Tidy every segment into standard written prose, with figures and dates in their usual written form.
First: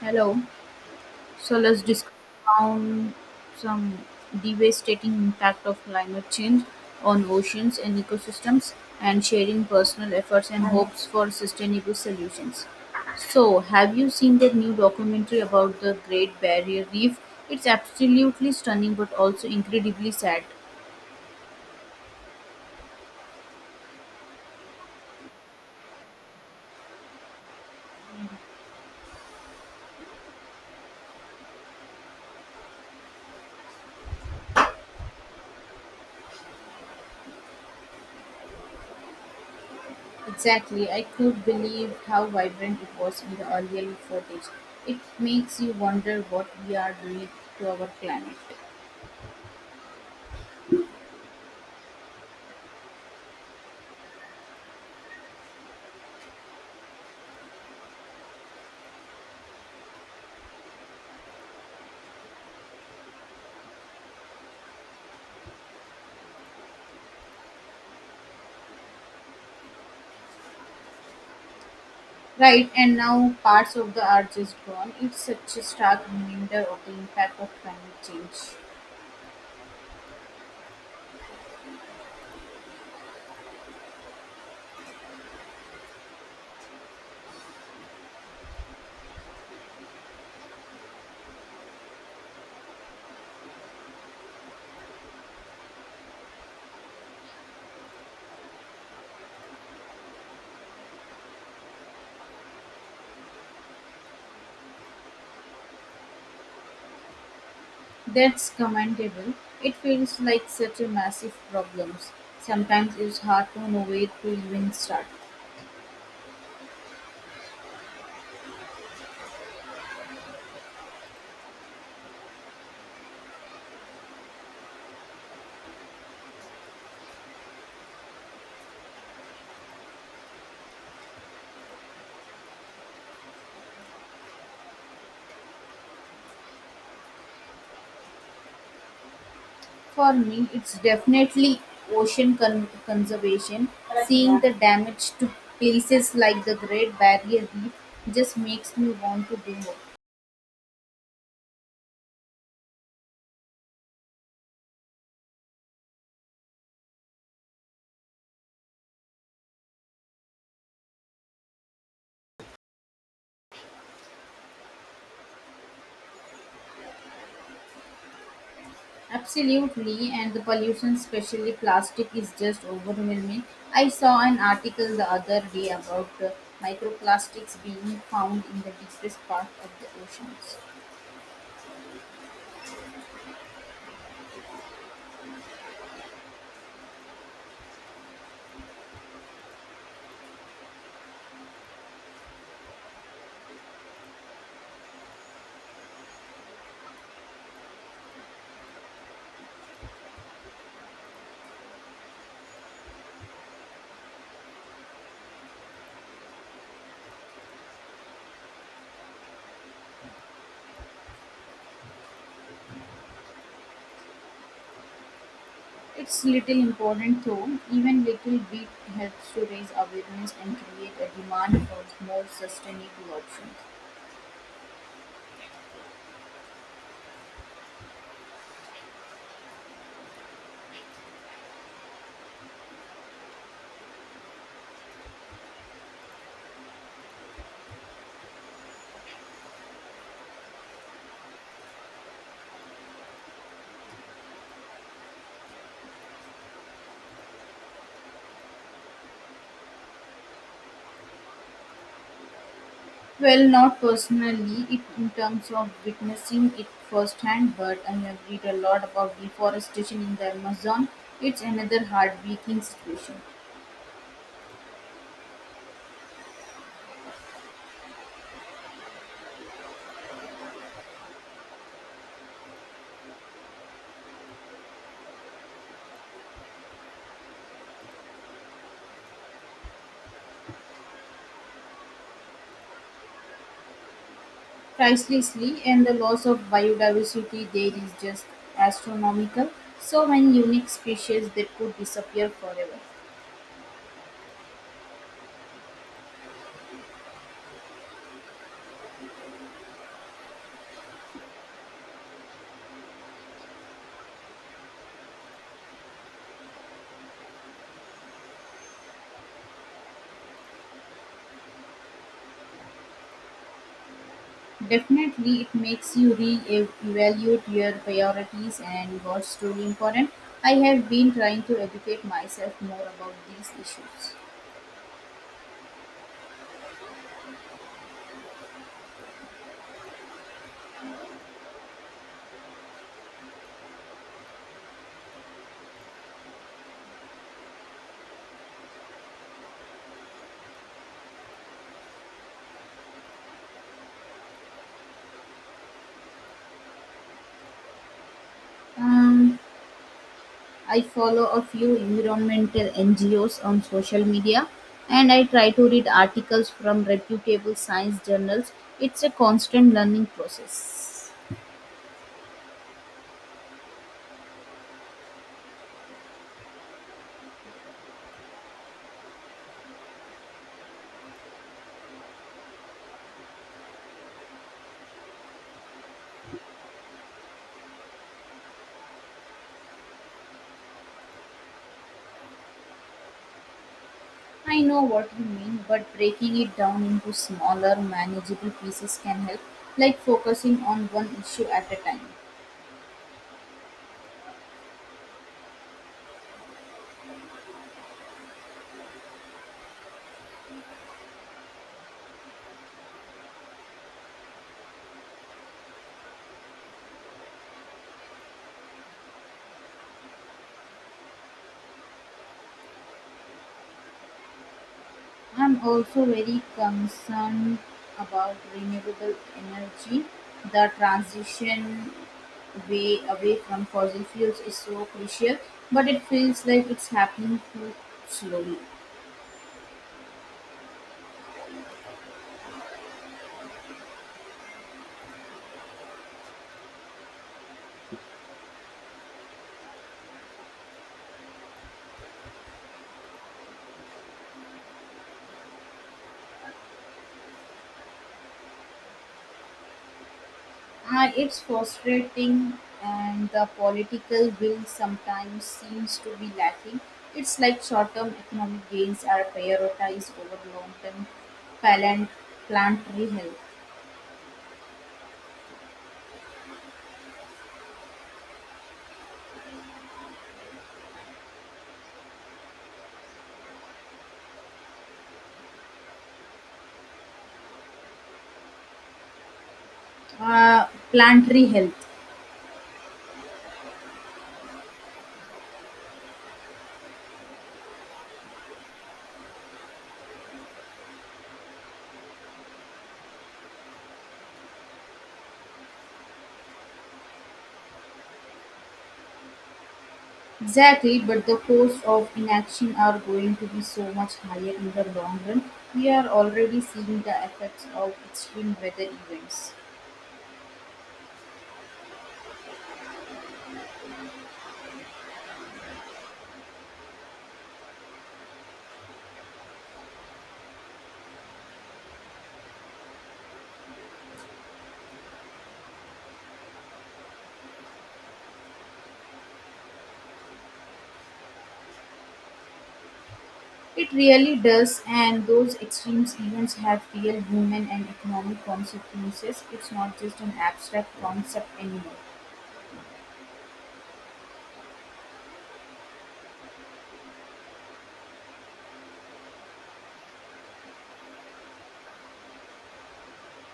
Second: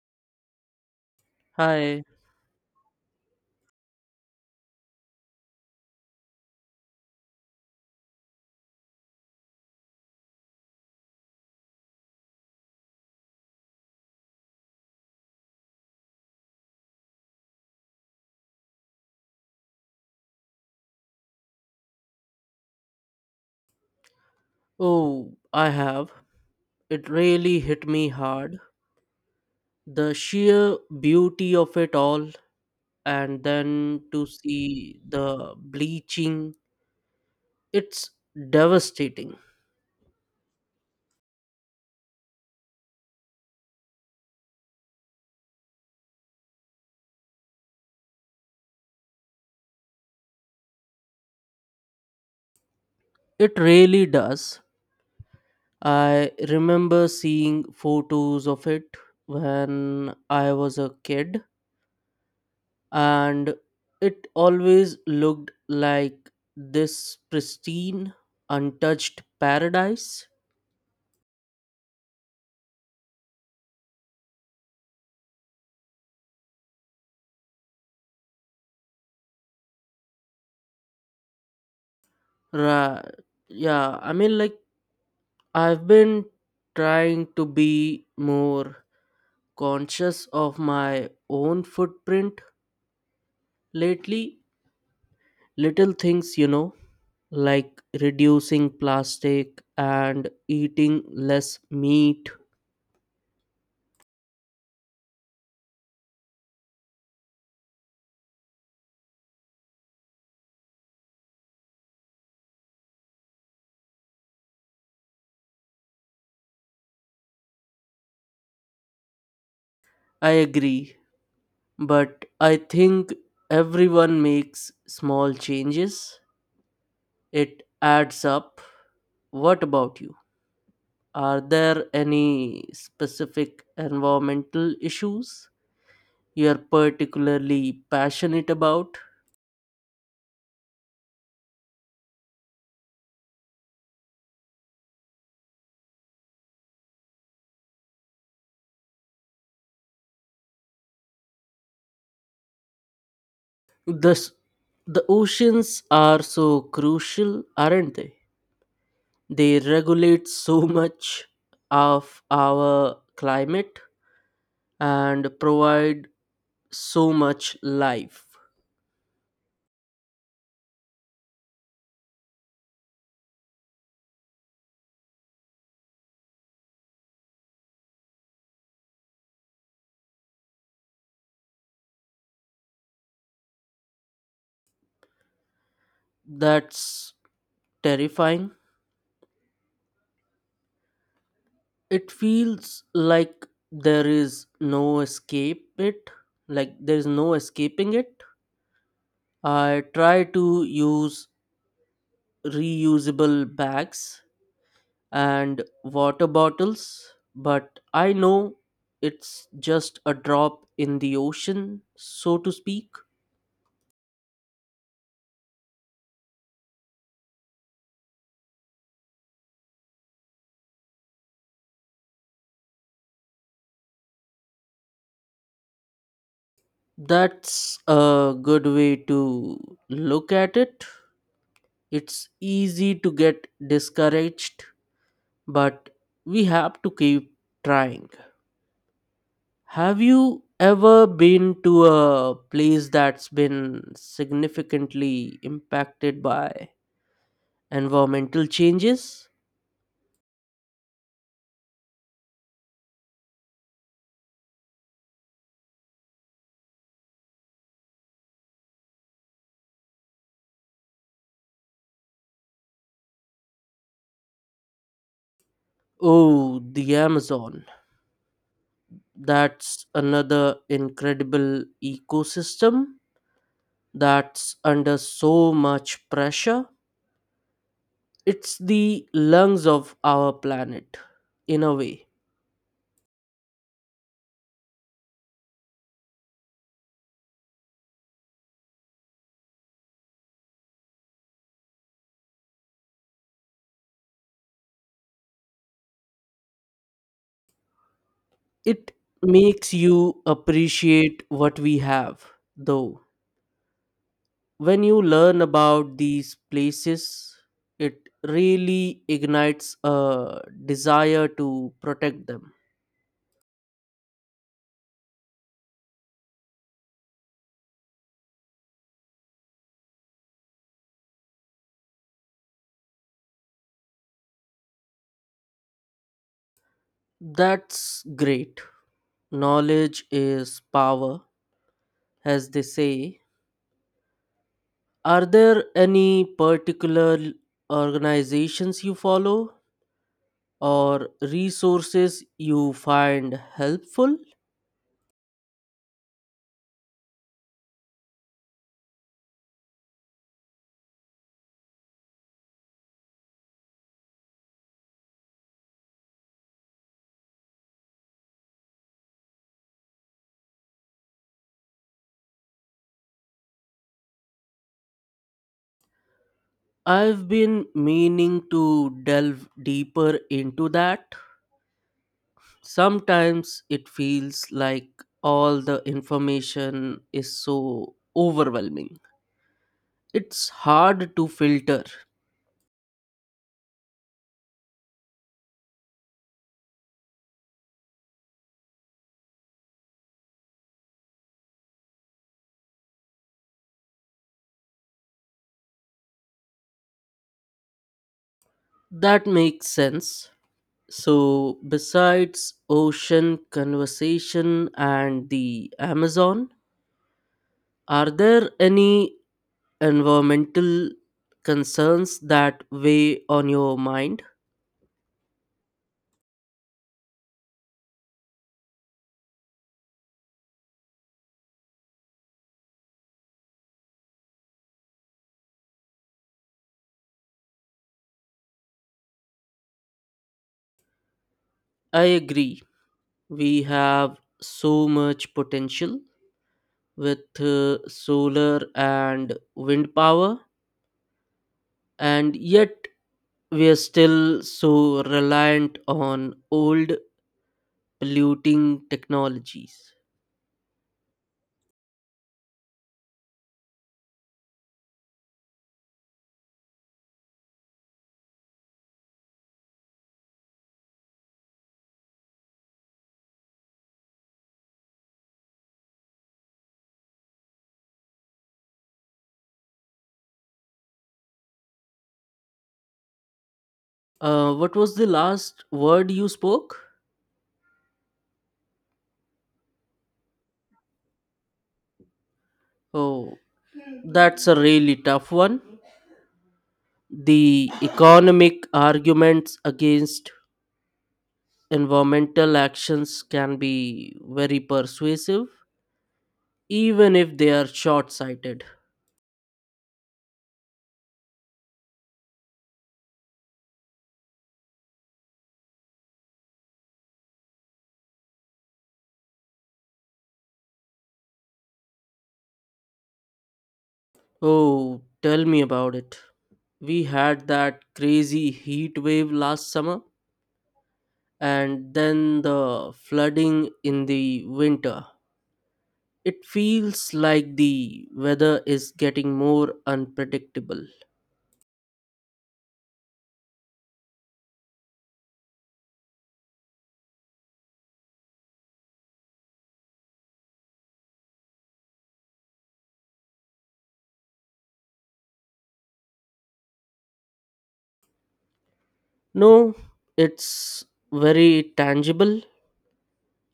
Hello. So let's Hi. discuss on some devastating impact of climate change on oceans and ecosystems and sharing personal efforts and hopes for sustainable solutions. So, have you seen that new documentary about the Great Barrier Reef? It's absolutely stunning but also incredibly sad. Oh, I have. It really hit me hard. The sheer beauty of it all, and then to see the bleaching, it's devastating. Exactly. I could believe how vibrant it was in the earlier footage. It makes you wonder what we are doing to our planet. It really does. I remember seeing photos of it when I was a kid, and it always looked like this pristine, untouched paradise. Right, and now parts of the arch is gone. It's such a stark reminder of the impact of climate change. Ra- yeah, I mean, like I've been trying to be more conscious of my own footprint lately. Little things, like reducing plastic and eating less meat. That's commendable. It feels like such a massive problem. Sometimes it's hard to know where to even start. I agree, but I think everyone makes small changes. It adds up. What about you? Are there any specific environmental issues you're particularly passionate about? For me, it's definitely conservation. Seeing the damage to places like the Great Barrier Reef just makes me want to do more. The, s- the oceans are so crucial, aren't they? They regulate so much of our climate and provide so much life. Absolutely, and the pollution, especially plastic, is just overwhelming. I saw an article the other day about microplastics being found in the deepest part of the oceans. That's terrifying. It feels like there is no escape it, like there is no escaping it. I try to use reusable bags and water bottles, but I know it's just a drop in the ocean, so to speak. It's little important though, even little bit helps to raise awareness and create a demand for more sustainable options. That's a good way to look at it. It's easy to get discouraged, but we have to keep trying. Have you ever been to a place that's been significantly impacted by environmental changes? Well, not personally, it in terms of witnessing it firsthand, but I have read a lot about deforestation in the Amazon. It's another heartbreaking situation. Oh, the Amazon. That's another incredible ecosystem that's under so much pressure. It's the lungs of our planet, in a way. Pricelessly, and the loss of biodiversity there is just astronomical. So many unique species that could disappear forever. It makes you appreciate what we have, though. When you learn about these places, it really ignites a desire to protect them. Definitely, it makes you re-evaluate your priorities and what's truly important. I have been trying to educate myself more about these issues. That's great. Knowledge is power, as they say. Are there any particular organizations you follow or resources you find helpful? Um, I follow a few environmental NGOs on social media, and I try to read articles from reputable science journals. It's a constant learning process. I've been meaning to delve deeper into that. Sometimes it feels like all the information is so overwhelming. It's hard to filter. I know what you mean, but breaking it down into smaller, manageable pieces can help, like focusing on one issue at a time. That makes sense. So, besides ocean conversation and the Amazon, are there any environmental concerns that weigh on your mind? I'm also very concerned about renewable energy. The transition way away from fossil fuels is so crucial, but it feels like it's happening too slowly. I agree. We have so much potential with solar and wind power, and yet we are still so reliant on old polluting technologies. It's frustrating, and the political will sometimes seems to be lacking. It's like short term economic gains are prioritized over long term plant, planetary health. What was the last word you spoke? Planetary health. Oh, that's a really tough one. The economic arguments against environmental actions can be very persuasive, even if they are short sighted. Exactly, but the cost of inaction are going to be so much higher in the long run. We are already seeing the effects of extreme weather events. Oh, tell me about it. We had that crazy heat wave last summer, and then the flooding in the winter. It feels like the weather is getting more unpredictable. It really does, and those extreme events have real human and economic consequences. It's not just an abstract concept anymore. No, it's very tangible.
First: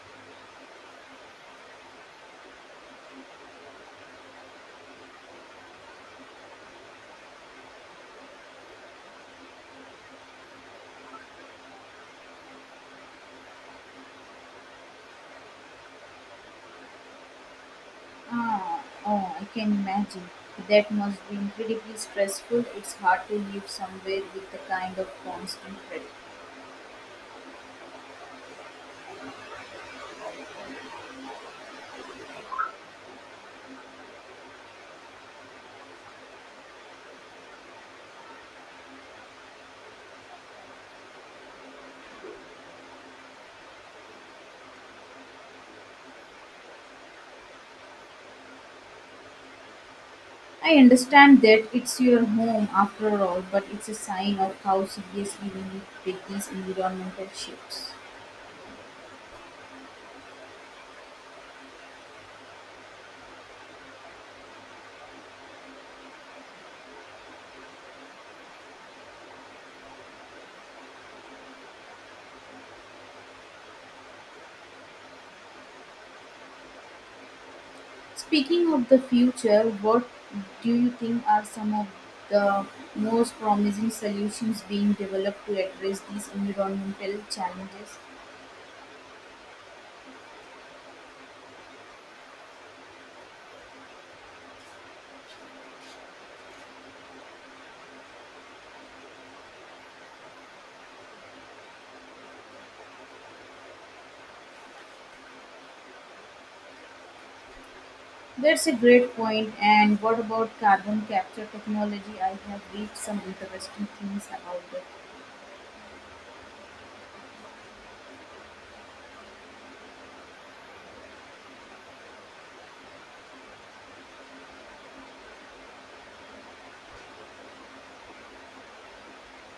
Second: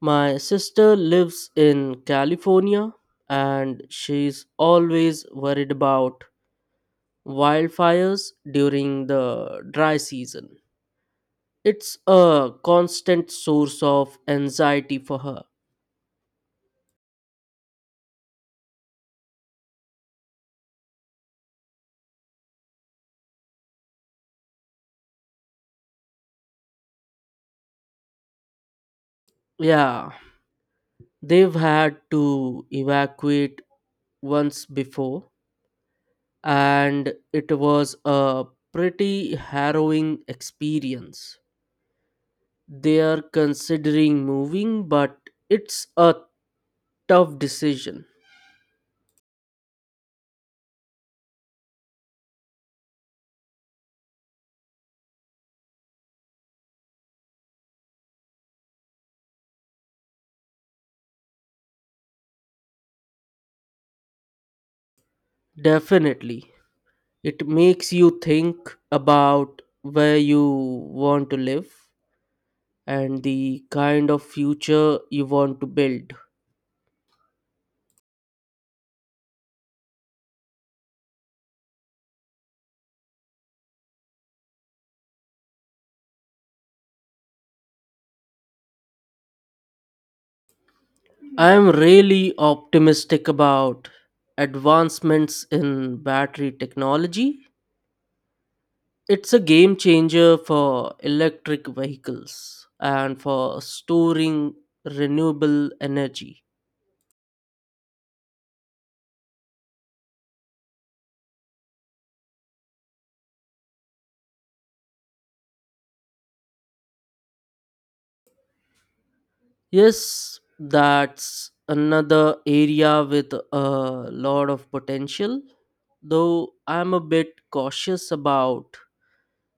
My sister lives in California and she's always worried about wildfires during the dry season. It's a constant source of anxiety for her. Oh, I can imagine. That must be incredibly stressful. It's hard to live somewhere with the kind of constant threat. Yeah, they've had to evacuate once before, and it was a pretty harrowing experience. They are considering moving, but it's a tough decision. I understand that it's your home after all, but it's a sign of how seriously we need to take these environmental shifts. Definitely. It makes you think about where you want to live and the kind of future you want to build. Speaking of the future, what do you think are some of the most promising solutions being developed to address these environmental challenges? I am really optimistic about advancements in battery technology. It's a game changer for electric vehicles and for storing renewable energy. That's a great point. And what about carbon capture technology? I have read some interesting things about that. Yes, that's another area with a lot of potential, though I'm a bit cautious about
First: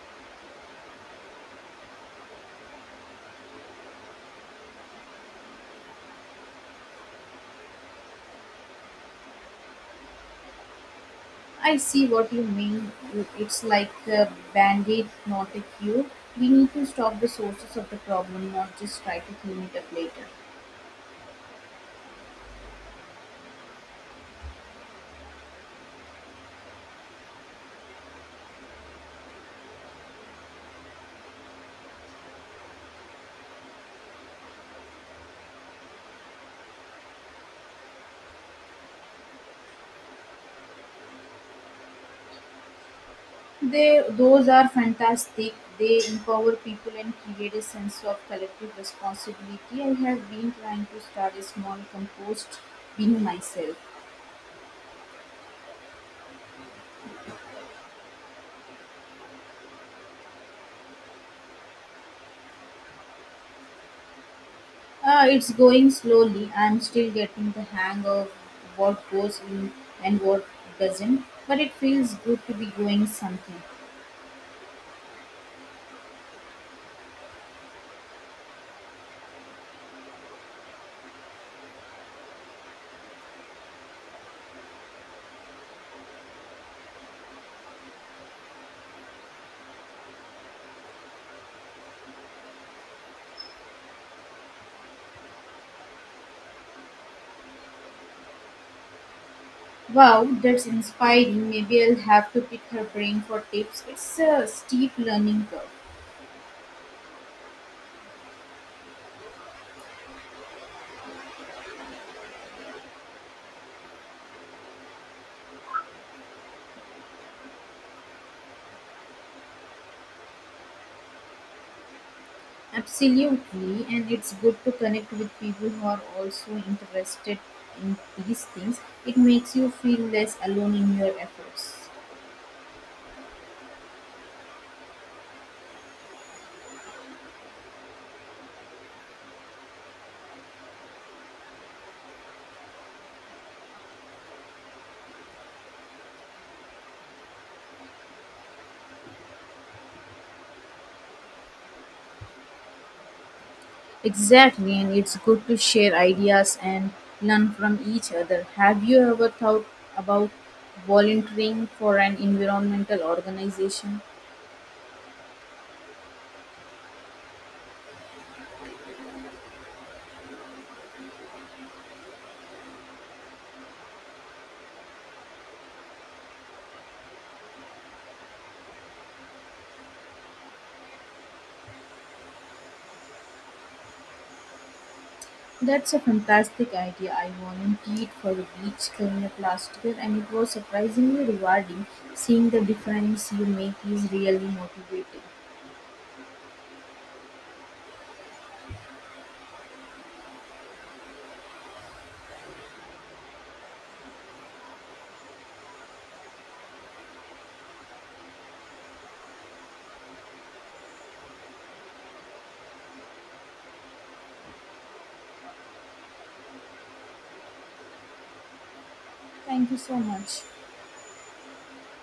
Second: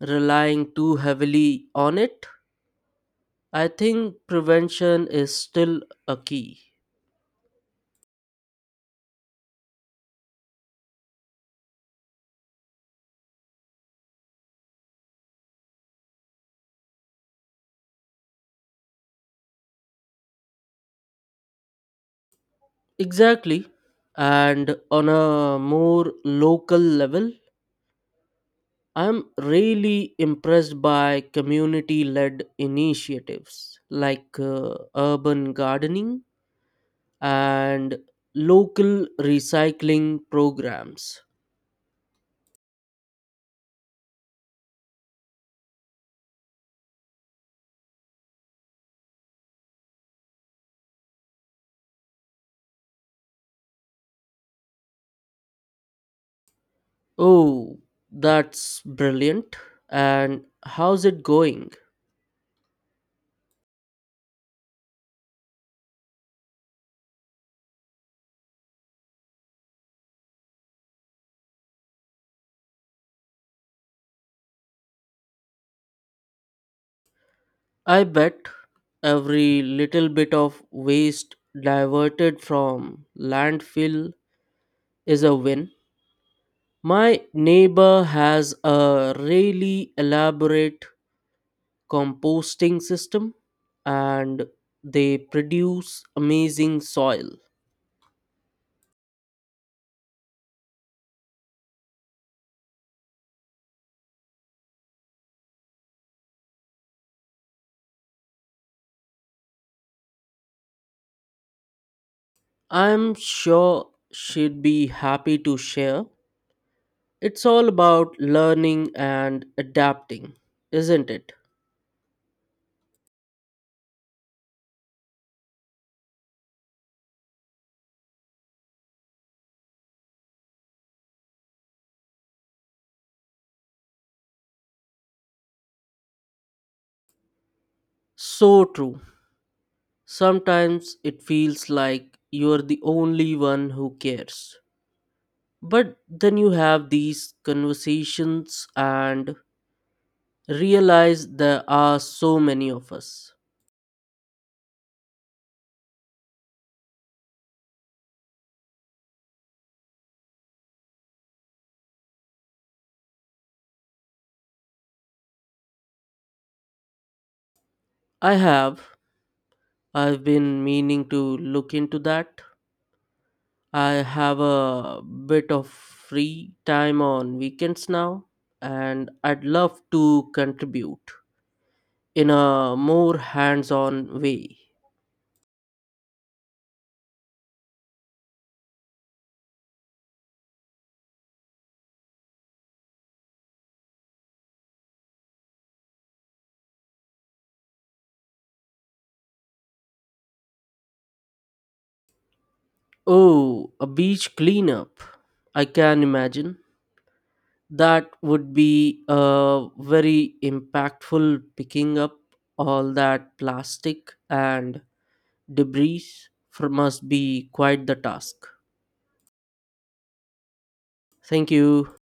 relying too heavily on it. I think prevention is still a key. I see what you mean. It's like a band-aid, not a cure. We need to stop the sources of the problem, not just try to clean it up later. Exactly. And on a more local level, I'm really impressed by community led initiatives like urban gardening and local recycling programs. They Those are fantastic. They empower people and create a sense of collective responsibility. I have been trying to start a small compost bin myself. Oh, that's brilliant. And how's it going? It's going slowly. I'm still getting the hang of what goes in and what doesn't, but it feels good to be doing something. I bet every little bit of waste diverted from landfill is a win. My neighbor has a really elaborate composting system and they produce amazing soil. Wow, that's inspiring. Maybe I'll have to pick her brain for tips. It's a steep learning curve. I'm sure she'd be happy to share. It's all about learning and adapting, isn't it? Absolutely, and it's good to connect with people who are also interested in these things. It makes you feel less alone in your efforts. So true. Sometimes it feels like you're the only one who cares. But then you have these conversations and realize there are so many of us. Exactly, and it's good to share ideas and learn from each other. Have you ever thought about volunteering for an environmental organization? I have. I've been meaning to look into that. I have a bit of free time on weekends now, and I'd love to contribute in a more hands on way. That's a fantastic idea. I volunteered for a beach cleanup last year, and it was surprisingly rewarding. Seeing the difference you make is really motivating. Oh, a beach cleanup. I can imagine. That would be a very impactful picking up all that plastic and debris for must be quite the task. Thank you so much. Thank you.